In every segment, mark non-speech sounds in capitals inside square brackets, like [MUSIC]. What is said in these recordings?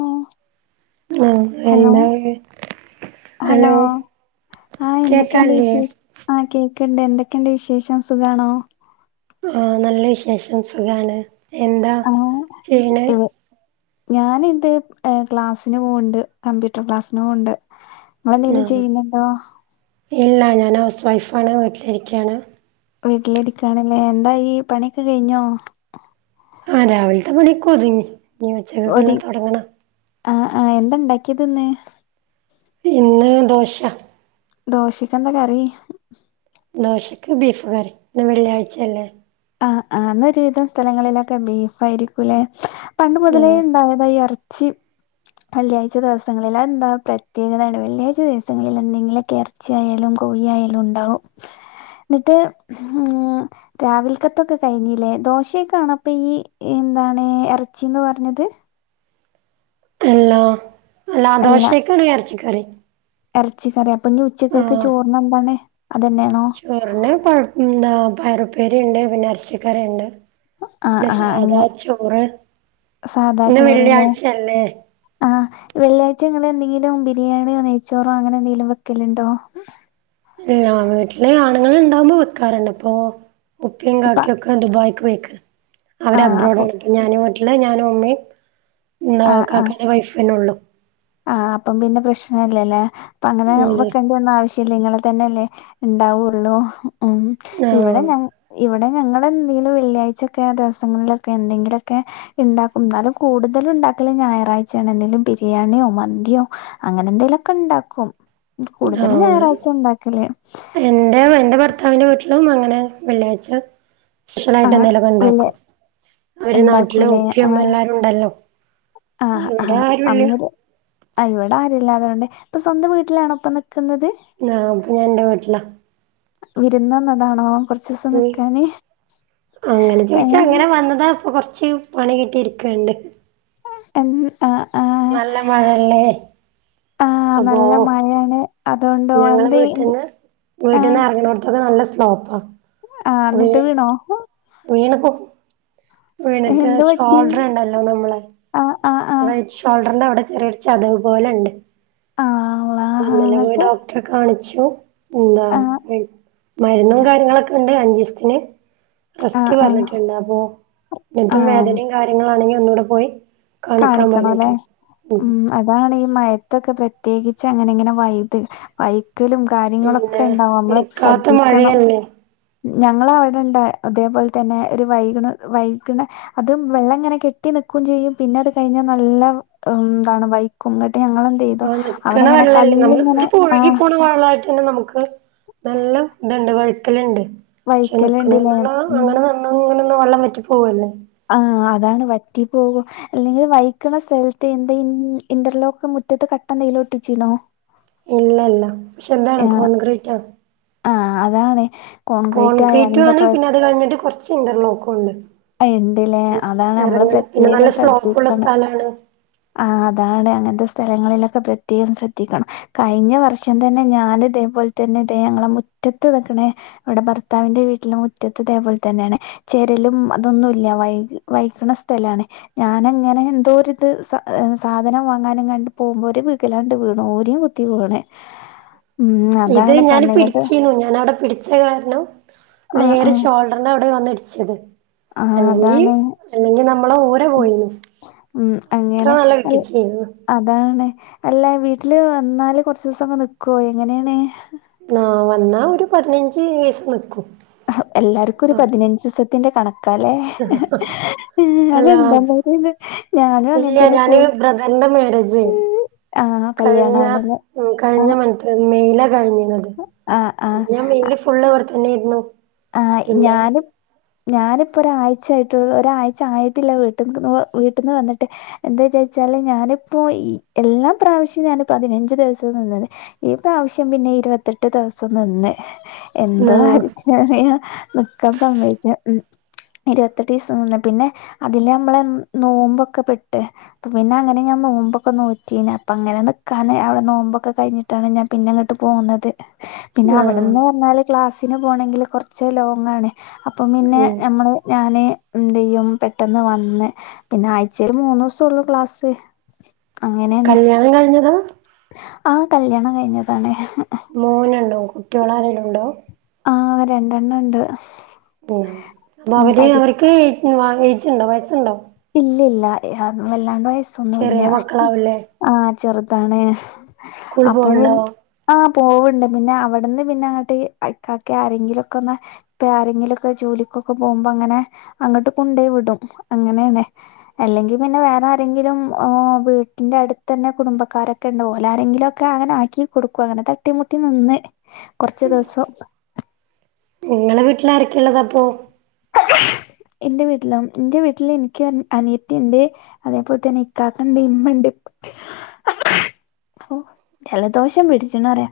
ഓ ആഹ് ഹലോ എന്താണ് ഹലോ, കേക്കല്ലേ ആഹ് കേക്കണ്ട് എന്തൊക്കെയുണ്ട് വിശേഷം സുഖണോ? ആഹ് നല്ല വിശേഷം സുഖാണ് എന്താ ആഹ് ചെയ്യണേ ഇ ഞാനിത് ക്ലാസ്സിന് പോണ്ട് കമ്പ്യൂട്ടർ ക്ലാസ്സിന് പോകണ്ട് നിങ്ങൾ എന്തെങ്കിലും ആഹ് ചെയ്യുന്നുണ്ടോ? ഇല്ല ഞാൻ ഹൗസ് വൈഫാണ് വീട്ടിലിരിക്കയാണ് വീട്ടിലിരിക്കണല്ലേ എന്തായി പണിയൊക്കെ കഴിഞ്ഞോ? ആഹ് രാവിലത്തെ പണിക്കോതുങ്ങി ഇനി ഉച്ചക്കെക്കുളെ തുടങ്ങണം ആഹ് ആഹ് എന്താ ഉണ്ടാക്കിയത് ഇന്ന് ഇന്ന് ദോശ ദോശക്കെന്താ കറി ദോശയ്ക്ക് ബീഫ് കറി, ഇന്ന് വെള്ളിയാഴ്ചയല്ലേ ആഹ് ആഹ് ഇന്നൊരു വിധം സ്ഥലങ്ങളിലൊക്കെ ബീഫ് ആയിരിക്കൂലെ പണ്ട് മുതലേ ആഹ് ഉണ്ടായത ഈ ഇറച്ചി വെള്ളിയാഴ്ച ദിവസങ്ങളിൽ എന്താ പ്രത്യേകതാണ് വെള്ളിയാഴ്ച ദിവസങ്ങളിൽ എന്തെങ്കിലൊക്കെ ഇ ഇറച്ചി ആയാലും കോഴി ആയാലും ഉണ്ടാവും എന്നിട്ട് ഉം രാവില ത്തൊക്കെ കഴിഞ്ഞില്ലേ ദോശയൊക്കണ പ്പോ ഈ എന്താണ് ഇറച്ചീന്ന് പറഞ്ഞത് അല്ലോ അല്ലാ അല്ല ദോശയേക്കാണ് ഇറച്ചിക്കറി ഇറച്ചിക്കറി അപ്പൊ ഇന്ന് ഉച്ചക്കത്തെ ചോറ്ന് എന്താണ് അതെന്നെയാണോ? ചോറിന് പഴം എന്താ പയറുപ്പേരി ഉണ്ട് പിന്നെ ഇറച്ചിക്കറിണ്ട് ആ പിന്നെ ആ സാദാ അങ്ങനെ ചോറ്, ഇന്ന് വെള്ളിയാഴ്ചയല്ലേ ആഹ് വെള്ളിയാഴ്ച ഇങ്ങനെ എന്തെങ്കിലും ബിരിയാണിയോ നെയ്ച്ചോറോ അങ്ങനെ എന്തെങ്കിലും വെക്കലുണ്ടോ? ഇല്ല വീട്ടിലെ ആണുങ്ങൾ ഇണ്ടാകുമ്പോ വെക്കാറുണ്ട് ഇപ്പോ ഉപ്പി ഇപ്പ കാക്കിയൊക്കെ ദുബായിക്ക് പോയിക്ക ആ അവര് അപ്പൊ അബ്രോഡാണ് ഞാന് വീട്ടില് ഞാനും ഉമ്മയും എന്താ ആ ആ കാക്കന്റെ വൈഫെന്നെ ഉള്ളു ആഹ് അപ്പം പിന്നെ പ്രശ്നല്ലല്ലേ അപ്പ അങ്ങനെ ഇല്ലേ വെക്കേണ്ടി ആവശ്യമില്ല നിങ്ങളെ തന്നെല്ലേ ഉണ്ടാവുള്ളൂ ഉം ഇവിടെ ആഹ് ഞ ഇവിടെ ഞങ്ങളടെ എന്തെങ്കിലും വെള്ളിയാഴ്ചൊക്കെ ദിവസങ്ങളിലൊക്കെ എന്തെങ്കിലൊക്കെ ഇണ്ടാക്കും എന്നാലും കൂടുതലും ഇണ്ടാക്കല് ഞായറാഴ്ചയാണ് എന്തങ്കിലും ബിരിയാണിയോ മന്തിയോ അങ്ങനെ എന്തെലുമൊക്കെ ഉണ്ടാക്കും കൂടുതലും ആഹ് ഞായറാഴ്ച ഉണ്ടാക്കല് എന്റെ എന്റെ ഭർത്താവിന്റെ വീട്ടിലും അങ്ങനെ വെള്ളിയാഴ്ച സ്പെഷ്യലായിട്ട് ആഹ് എന്തെങ്കിലുക്കെ വെള്ളി ഉണ്ടാക്കും അവര് നാട്ടിലെ ഇണ്ടാക്കൂലേ ഉപ്പയും ഉമ്മയും ആഹ് എല്ലാരും ഉണ്ടല്ലോ ആഹ് ഇവിടെ ആഹ് ആരുല്ല അന്നൊരു ആഹ് ഇവിടെ ആരൂല്ലാതുകൊണ്ട് ഇപ്പൊ സ്വന്തം വീട്ടിലാണ ഇപ്പ നിക്കുന്നത്. ആഹ് അപ്പൊ ഞാൻ എന്റെ വീട്ടിലാ വിരുന്ന് വന്നതാണോ കുറ [UNINTELLIGIBLE] അങ്ങനെ ചോദിച്ചാ ഏഹ് അങ്ങനെ വന്നതാ അപ്പൊ കൊറച്ച് പണികിട്ടിയിരിക്ക്ണ്ട് എൻ ആഹ് ആഹ് നല്ല മഴല്ലേ ആഹ് നല്ല മഴേണ് ഞങ്ങള് വീട്ടിന്ന് വീട്ടിന്ന് ആഹ് ഇറങ്ങണോടത്തൊക്കെ നല്ല സ്ലോപ്പാ ആഹ് എന്നിട്ട് വീണോ വീണ് പോ വീണിട്ട് എന്ത് പറ്റി ഷോൾഡർ ഇണ്ടല്ലോ നമ്മളെ ആഹ് ആഹ് ആഹ് റൈറ്റ് ശ് ഷോൾഡറിന്റെ അവിടെ ചെറിയൊരു ചതവ് പോലെണ്ട് ആഹ് ഒള്ള ഇന്നലെ പോയി ഡോക്ടെ കാണിച്ചു എന്താ ആഹ് മരുന്നും കാര്യങ്ങളൊക്കെണ്ട് അഞ്ചീസത്തിന് ആഹ് റെസ്റ്റ് ആഹ് പറഞ്ഞിട്ടുണ്ട് അപ്പൊ ന്നിട്ടും ആഹ് വേദനിം കാര്യങ്ങളാണെങ്കി ഒന്നുകൂടെ പോയി കാണിക്കാൻ കാണിക്കണം ലെ പറഞ്ഞിട്ടുണ്ട് ഉം അതാണ് ഈ മയത്തൊക്കെ പ്രത്യേകിച്ച് അങ്ങനെ ഇങ്ങനെ വൈത് വൈ മെറ്റലും കാര്യങ്ങളൊക്കെ പിന്നെ ഇണ്ടാവും നമ്മള് നിക്കാത്ത ശ്രദ്ധിക്കണം മഴയല്ലേ ഞങ്ങളെ വടെണ്ട് അതേപോലെ തന്നെ ഒരു വൈക്ണ വൈക്ണ അതും വെള്ളം ഇങ്ങനെ കെട്ടി നിക്കും ചെയ്യും പിന്നെ അത് കയിഞ്ഞാൽ നല്ല എന്താണ് വൈക്കുങ്ങട്ട് ഞങ്ങള് ഓ നിക്കണ വെള്ളല്ലേ നമ്മള് ഇത് ഒഴുകി ആഹ് പോണ വെള്ളായി ന്നെ നമുക്ക് നല്ല ഇതുണ്ട് വഴുക്കല്ണ്ട് ക്ഷെ വൈക്കല്ണ്ട്ല്ലേ നിക്കണെന്ന് പറഞ്ഞ ഉം അങ്ങനെ ഇങ്ങനൊന്നും വെള്ളം വറ്റി പോവല്ലേ ആഹ് അതാണ് വറ്റി പോവു അല്ലെങ്കിൽ വയിക്കണ സ്ഥലത്ത് എന്താ ഇന്റർലോക്ക് മുറ്റത്ത് കട്ട എന്തേലും ഒട്ടിചീനോ ഇല്ലല്ല പക്ഷെ ഇതാണ് കോൺക്രീറ്റാണ് ആഹ് അതാണ് കോൺക്രീറ്റ് ആയാൽ കോൺക്രീറ്റു എന്താ ആണ് കൊഴ പിന്നെ അത് കഴിഞ്ഞിട്ട് കൊറച്ച് ഇന്റർലോക്കുണ്ട് ഇണ്ട്ലേ അതാ നമ്മള് നല്ല പ്രത്യേകം സ്ലോപ്പുള്ള ശ്രദ്ധിക്കണം സ്ഥലാണ് ആഹ് അതാണ് അങ്ങൻത്തെ സ്ഥലങ്ങളിലൊക്കെ പ്രത്യേകം ശ്രദ്ധിക്കണം കയിഞ്ഞ വർഷം തന്നെ ഞാൻ ഇതേപോലെ തന്നെ ഇതേ ഞങ്ങളെ മുറ്റത്ത് തക്ണ് ഇവടെ ഭർത്താവിന്റെ വീട്ടില് മുറ്റത്ത് ഇതേപോലെ തന്നേണ് ചെരലും തൊന്നുല്ല വൈ വൈക്ണ സ്ഥലാണ് ഞാന് അങ്ങനെ എന്തോരിത് സാധനം വാങ്ങാനങ്ങാണ്ട് പോകുമ്പോ ഒരു വിഗ്ഗലാണ്ട് വീണു ഓരി കുത്തി വീണ് ഉം ഇത് അതാണ് ഞാൻ പറഞ്ഞിങ്ങട്ട് പിടിച്ചീനു ഞാാനവിടെ പിടി ച്ച കാരണം ആഹ് നേര ആഹ് ഷോൾഡറിന്റെ അവിടെ വന്നിടിച്ചത് ആഹ് അല്ലെങ്കി അതാണ്. അല്ലെങ്കി നമ്മളെ ഊര ഉം പോയിന് ഉം, അത്ര അങ്ങനെ നല്ല അൽ- വികിച്ചയ്നി അതാണ് അല്ല വീട്ടില് വന്നാല് കൊറച്ചീസൊക്കെ നിക്കോ എങ്ങനേണ് ആഹ് വന്നാ ഒരു പതിനഞ്ച് രീസം നിക്കും എല്ലാർക്കും ഒരു പതിനഞ്ച് ദീസത്തിന്റെ കണക്കാലേ ആഹ് അല്ല അതെന്താ ഇത് ഞാനും അങ്ങൻ ഇല്ല തന്നെ ഞാന് ബ്രദറിന്റെ മാരേജ് ആഹ് കല്യാണാണ് ലേ ആഹ് മെയില കഴിഞ്ഞിഞത് ആഹ് അപ്പൊ ആഹ് ഞാൻ മെയിൽ ഫുള്ള് ഇവിടെ തന്നെ ആയിരുന്നു ആഹ് ഞാനും ഞാനിപ്പോ ഒരായ്ച ആയിട്ട് ഒരായ്ച ആയിട്ടില്ല വീട്ട് വീട്ടിൽന്ന് വന്നിട്ട് എന്താചച്ചാല് ഞാനിപ്പോ ഈ എല്ലാ പ്രാവശ്യവും ഞാന് പതിനഞ്ച് ദിവസം നിന്നത് ഈ പ്രാവശ്യം പിന്നെ ഇരുവത്തെട്ട് ദിവസം നിന്ന് എന്തോ നാ ശെരിയ നിക്കാൻ സമ്മയിച്ച ഇരുത്തെട്ടീസം നിന്ന് പിന്നെ അതില് നമ്മളെ നോമ്പൊക്കെ പെട്ട് പിന്നെ അങ്ങനെ ഞാൻ നോമ്പൊക്കെ നോറ്റീന് അപ്പ അങ്ങനെ നിക്കാന് അവടെ നോമ്പൊക്ക കയിഞ്ഞി ട്ടാണ് ഞാ പിന്നങ്ങട്ട് പോന്നത്. പിന്നെ നാ അവിടെന്ന് പറഞ്ഞാല് ക്ലാസ്സിന് പോണെങ്കിൽ കൊറച്ച് ലോങ്ങാണ്. അപ്പം പിന്നെ ഉം ഞമ്മള്, ഞാന് എന്തെയ്യും പെട്ടെന്ന് വന്ന് പിന്നെ ആഴ്ച്ചേൽ മൂന്നൂസോള്ളു ക്ലാസ്. അങ്ങനെയാണ് കല്ല്യാണം കഴിഞ്ഞതാ? ആ കല്യാണം കഴിഞ്ഞതാണ്. മോന്ണ്ടോ കുട്ട്യോളാരേലുണ്ടോ? ആഹ് രണ്ടെണ്ണണ്ട്. ഉം അവര് അവര്ക്ക് ഏജ്ണ്ടോ? വയസ്സ്ണ്ടോ? ഇല്ല്യാ ഇല്ല്യാ വല്ലാണ്ട് ചെറിയ വയസ്സൊന്നുല്ല്യാ. മക്കളാവൂലേ ആഹ് ചെറുതാണ്. സ്കൂള് അപ്പം പോവണ്ടോ ആഹ് പോവ്ണ്ട് പിന്നെ അവ്ട്ന്ന് പിന്നങ്ങട്ട് ഇക്കാക്കെ ആരെങ്കിലൊക്കെന്ന് ഇപ്പേ ആരെങ്കിലൊക്കെ ജോലിക്കൊക്കെ പോകുമ്പങ്ങനെ അങ്ങട്ട് കൊണ്ടെയ് വിടും അങ്ങനേണ്. അല്ലെങ്കീ പിന്നെ വേറാരെങ്കിലും ഓ വീട്ടിന്റടുത്തെന്നെ കുടുംബക്കാരൊ ക്കണ്ട് ഓലാരെങ്കിലൊക്കെ അങ്ങനെ ആക്കി കൊടുക്കും. അങ്ങനെ തട്ടിമുട്ടി നിന്ന് കൊറച്ച് ദിവസം. ങ്ങളെ വീട്ടിലാരൊക്കെള്ളത് അപ്പൊ? ഇന്റെ വീട്ട്ലോ ഇന്റെ വീട്ട്ൽ ഇൻക്കി അനിയത്തിണ്ട്. അതേപോലെ തന്നെ ഇക്കാക്കെണ്ട് ഇമ്മണ്ട് ഇപ്പണ്ട് ജലദോഷം പിടിച്ച്ണറിയ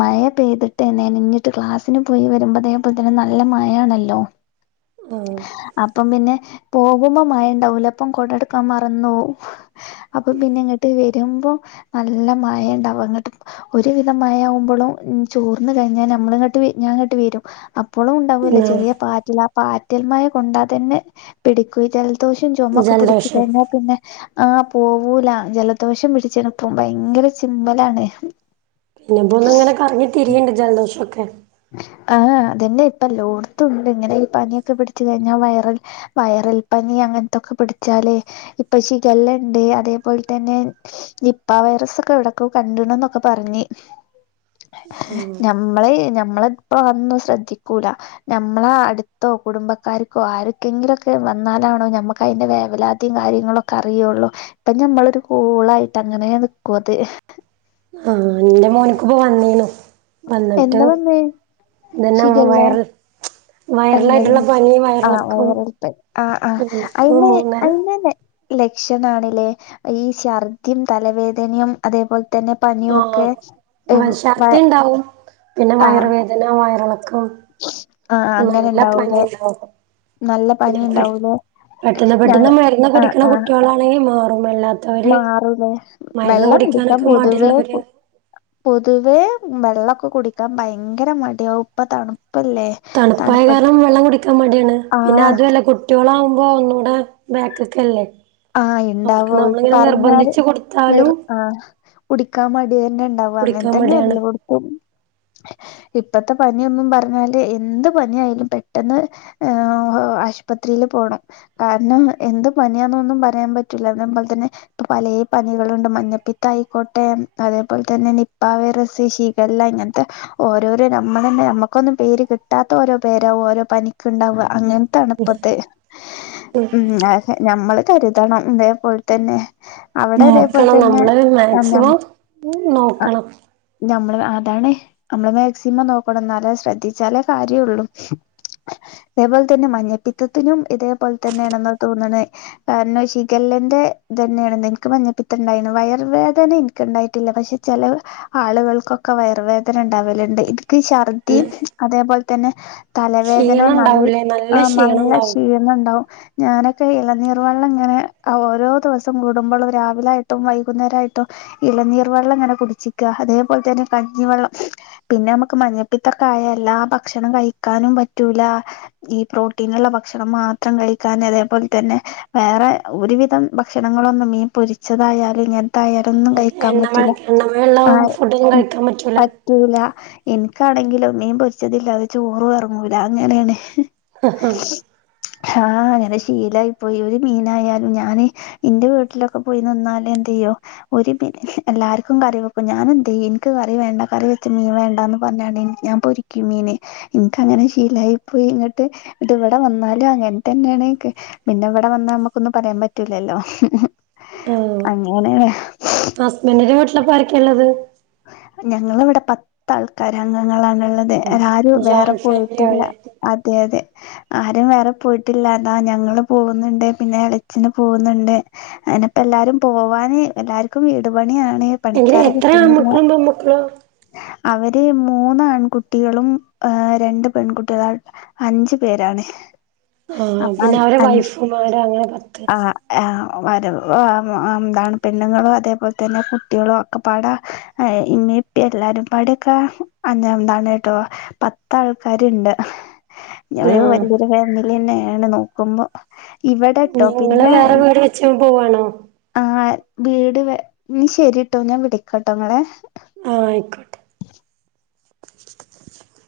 മയ പെയ്തിട്ടേ നെനഞ്ഞിട്ട് ക്ലാസ്സിന് പോയി വരുമ്പോ ഇതേപോലെതെന്നെ നല്ല മഴാണല്ലോ ആ [INAUDIBLE] അപ്പം പിന്നെ പോകുമ്പോ മഴണ്ടാവൂലപ്പം കൊടെടുക്കാൻ മറന്നോവും. അപ്പൊ പിന്നെങ്ങട്ട് വരുമ്പോ നല്ല മഴണ്ടാവ അങ്ങട്ട് ഒരുവിധം മഴ ആവുമ്പോളും ചോർന്ന് കഴിഞ്ഞാ ഞമ്മള്ങ്ങട്ട് ഞാങ്ങട്ട് വെരും അ പ്പളും ഇണ്ടാവല്ലോ ആ ചെറിയ പാറ്റിൽ ആ പാറ്റൽ മഴ കൊണ്ടാത്തന്നെ പിടിക്കൂ ഈ ജൽ ദോഷും ചൊമൊക്കെ പിടിച്ച് ജലദോഷം കഴിഞ്ഞാപിന്നെ ആഹ് പോവൂല ജലദോഷം പിടിച്ച്ണ്പ്പം ഭയങ്കര ചിമ്മലാണ്. പിന്നെപ്പോന്ന്ങ്ങനെ കറങ്ങി തിരിയിണ്ട് ജലദോഷൊക്കെ. ആഹ് അതന്നെ ഇപ്പെല്ലോട്ത്തുണ്ട് ഇങ്ങനെ ഈ പനിയൊക്കെ പിടിച്ച് കഴിഞ്ഞാ വെെറൽ വെെറൽപ്പനി അങ്ങൻത്തൊക്കെ പിടിച്ചാലേ ഇപ്പൊ ശിഖല്ലണ്ട് അതേപോൽതന്നെ നിപ്പാ വൈറസ് ഒക്കെ എവിടക്കോ കണ്ട്ണ്ന്നൊക്കെ പറഞ്ഞ്. ഏഹ് ഞമ്മളേ ഞമ്മളിപ്പ അതൊന്നും ശ്രദ്ധിക്കൂല. ഞമ്മള അടുത്തോ കുടുംബക്കാര്ക്കോ ആര്ക്കെങ്കിലൊക്കെ വന്നാലാണ് ഞമ്മക്കയിൻ്റെ വേവലാ തിയും കാര്യങ്ങളൊക്കെ അറിയോള്ളൂ. ഇപ്പ ഞമ്മളൊരു കൂളായിട്ട് അങ്ങനേ നിക്കു അത്. ആഹ് ന്റെ മോന്ക്ക്പ്പ വന്നീനൂ. വന്നിട്ട് എന്താ വന്നേ ഇതന്നാണോ വെെറൽ അല്ലല്ലാ ആഹ് വയറിളക്കം വയറൽപ്പനി ആഹ് ആഹ്. ഓന്ക്ക് അയിന് മൂന്നര അയിനെന്നെ ലക്ഷനാണ്ല്ലേ ഈ ഛർദിയും തലവേദനയും അതേ പോൽതന്നെ പനിയോക്കെ ഇം വെെ ണ്ടാവും പിന്നെ വയറുവേദന വയറെളക്കം [UNINTELLIGIBLE] അങ്ങനെ നല്ല ഇണ്ടാവൂലേ പനിണ്ടാവൂ. നല്ല പനി ഇണ്ടാവൂലേ പെട്ടെന്ന് ഞ പെട്ടെന്ന് മരുന്ന് കുടിക്ക്ണ കുട്ട്യോളാണെങ്കി മാറും എല്ലാ മാറുലേ വെള്ളം കുടിക്കാൻ പൊതുവേ കു മടിള്ളവര് പൊതുവേ വള്ളൊക്കെ കുടിക്കാൻ ഭയങ്കര മടിയാവും ഇപ്പ തണുപ്പല്ലേ. തണുപ്പായ തണുപ്പത്ത് കാരണം വെള്ളം കുടിക്കാൻ മടിയേണ് പിന്നെ ആഹ് അതൂ അല്ല കു കുട്ടിയോളാകുമ്പോ ഒന്നൂടെ ബാക്ക്ക്കല്ലേ. ആഹ് ഇണ്ടാവോ പറഞ്ഞാല് നിർ കൊടുത്താലും ആഹ് കുടിക്കാൻ മടിയെന്നെണ്ടാവാ കുടിക്കാൻ അങ്ങൻതന്നെ മടിയാണ് എല്ലോട്ത്തും. ഇപ്പത്തെ പനിയൊന്നും പറഞ്ഞാല് എന്ത് പനിആായാലും പെട്ടെന്ന് ഏഹ് ആശുപത്രിയില് പോണം കാരണം എന്ത് പനിയ ഒന്നു പറയാൻ പറ്റില്ല അതെ പോലെ തന്നെ ഇപ്പൊ പല പനികളുണ്ട് മഞ്ഞപ്പിത്തായിക്കോട്ടെ അതേപോലെ തന്നെ നിപ്പാ വൈറസ് എല്ലാം ഇങ്ങനത്തെ ഓരോരോ നമ്മൾ തന്നെ നമ്മുക്കൊന്നും പേര് കിട്ടാത്ത ഓരോ പേരും ഓരോ പനി ഒ ഉണ്ടാവുക ഉം കരുതണം ഇതേപോലെ തന്നെ അവിടെ ഇതേപോലെ നോക്കണം തന്നെ നമ്മള് ആ മാക്സിമം നോക്കണം. നമ്മള് അതാണ് നമ്മള് മാക്സിമം നോക്കണം എന്നാലേ ശ്രദ്ധിച്ചാലേ കാര്യള്ളൂ അതേപോലെ തന്നെ മഞ്ഞപ്പിത്തത്തിനും ഇതേപോലെ തന്നെയാണെന്ന തോന്നണ അന്നെ ഷികല്ലെന്റെ ഇത് തന്നെയാണ് എനിക്ക് മഞ്ഞപ്പിത്ത ഉണ്ടായിരുന്നു വയർവേദന എനി ക്ക് ഉണ്ടായിട്ടില്ല പക്ഷെ ചില ആളുകൾക്കൊക്കെ വയർ വേദന ഉണ്ടാവലുണ്ട് ഇതു ഛർദി പിന്നെ അതേപോലെ തന്നെ തലവേദന ക്ഷീണം ഉണ്ടാവൂലേ നല്ല ക്ഷീണം നല്ല ഉണ്ടാവും ക്ഷീണം ഉണ്ടാകും ഞാനൊക്കെ ഇളനീർ വെള്ളം ഇങ്ങനെ ഓരോ ദിവസം കൂടുമ്പോളും രാവിലൊയിട്ടും വൈകുന്നേരമായിട്ടും ഇളനീർ വെള്ളം ഇങ്ങനെ കുടിച്ചിക്കുഅതേപോലെ തന്നെ കഞ്ഞിവെള്ളം പിന്നെ നമുക്ക് മഞ്ഞപ്പിത്തം ഒക്കെ ആയാൽ എല്ലാ ഭക്ഷണം കഴിക്കാനും പറ്റൂല. ഈ പ്രോട്ടീനുള്ള ഭക്ഷണം മാത്രം കഴിക്കാൻ അതേപോലെ തന്നെ വേറെ ഒരുവിധം ഭക്ഷണങ്ങളൊന്നും മീൻ പൊരിച്ചതായാലും ഞാൻ പയറോന്നും കഴിക്കാൻ എണ്ണമ പറ്റില്ല. എണ്ണമയുള്ള ഫുഡൊന്നും കഴിക്കാൻ പറ്റൂല പറ്റൂല എനിക്കാണെങ്കിലോ മീൻ പൊരിച്ചതില്ലാതെ ചോറ് ഇറങ്ങൂല അങ്ങനെയാണ് ആഹ അങ്ങനെ ശീലായി പോയി. മീനായാലും ഞാന് എന്റെ വീട്ടിലൊക്കെ പോയി നിന്നാൽ എന്ത് ചെയ്യോ ഒരു പിടി എല്ലാർക്കും കറി വെക്കും. ഞാൻ എന്ത് ചെയ്യും എനിക്ക് കറി വേണ്ട കറി വെച്ചമീൻ വേണ്ടന്ന് പറഞ്ഞാണ് ഞാൻ പൊരിക്കും മീൻ നിനക്ക് അങ്ങനെ ശീലായി പോയി ഇവിടെ വന്നാലും അങ്ങനെ തന്നെയാണ് പിന്നെ വന്ന നമുക്കൊന്നും പറയാൻ പറ്റൂല്ലല്ലോ. ഹ അങ്ങനെല്ലേ [INAUDIBLE] ഹസ്ബൻറിന്റെ വീട്ടിലപ്പം ആരൊക്കെ ഉള്ളത് ഞങ്ങള ഇവിടെ പത്ത് ആൾക്കാര അംഗങ്ങളണുള്ളത്. അതൊരും വേറെ ജോയിന്റ് ഫാമിലി പോയിട്ടില്ല ആണല്ലേ അതെ അതെ ആരും വേറെ പോയിട്ടില്ല എന്നാ ഞങ്ങള് പോകുന്നുണ്ട് പിന്നെ എളിച്ചന് പോകുന്നുണ്ട്. ഇടയ്ക്ക് എല്ലാരും പോവാന് എല്ലാർക്കും വീട്പണിയാണ് എങ്കെ എത്ര ആൺ മക്കളും പെൺ മക്കളും ആഹ് അവര് മൂന്ന് ആൺകുട്ടികളും രണ്ട് പെൺകുട്ടികളു അഞ്ചു പേരാണ് ആഹ അപ്പൊ പിന്നെ അവരെ അഞ്ച് വൈഫുമാര അങ്ങനെ പത്ത് ആഹ് പെണ്ണുങ്ങളും അതേപോലെ തന്നെ കുട്ടികൾ ഒക്കെ പാട എല്ലാരും പാടൊക്കെ അ എന്താണ് കേട്ടോ പത്താൾക്കാരുണ്ട് ഞര് ആഹ് വലിയൊരു ഫാമിലിന്നെയണ് അങ്ങനെ നോക്കുമ്പോ ഇവിടെട്ടോ നിങ്ങള് പിന്നെ വേറെ വീട് വെച്ച് പോവാണോ ശരിട്ടോ ഞാൻ വിളിക്കട്ടോ നിങ്ങളെ ആഹ ആയിക്കോട്ടെ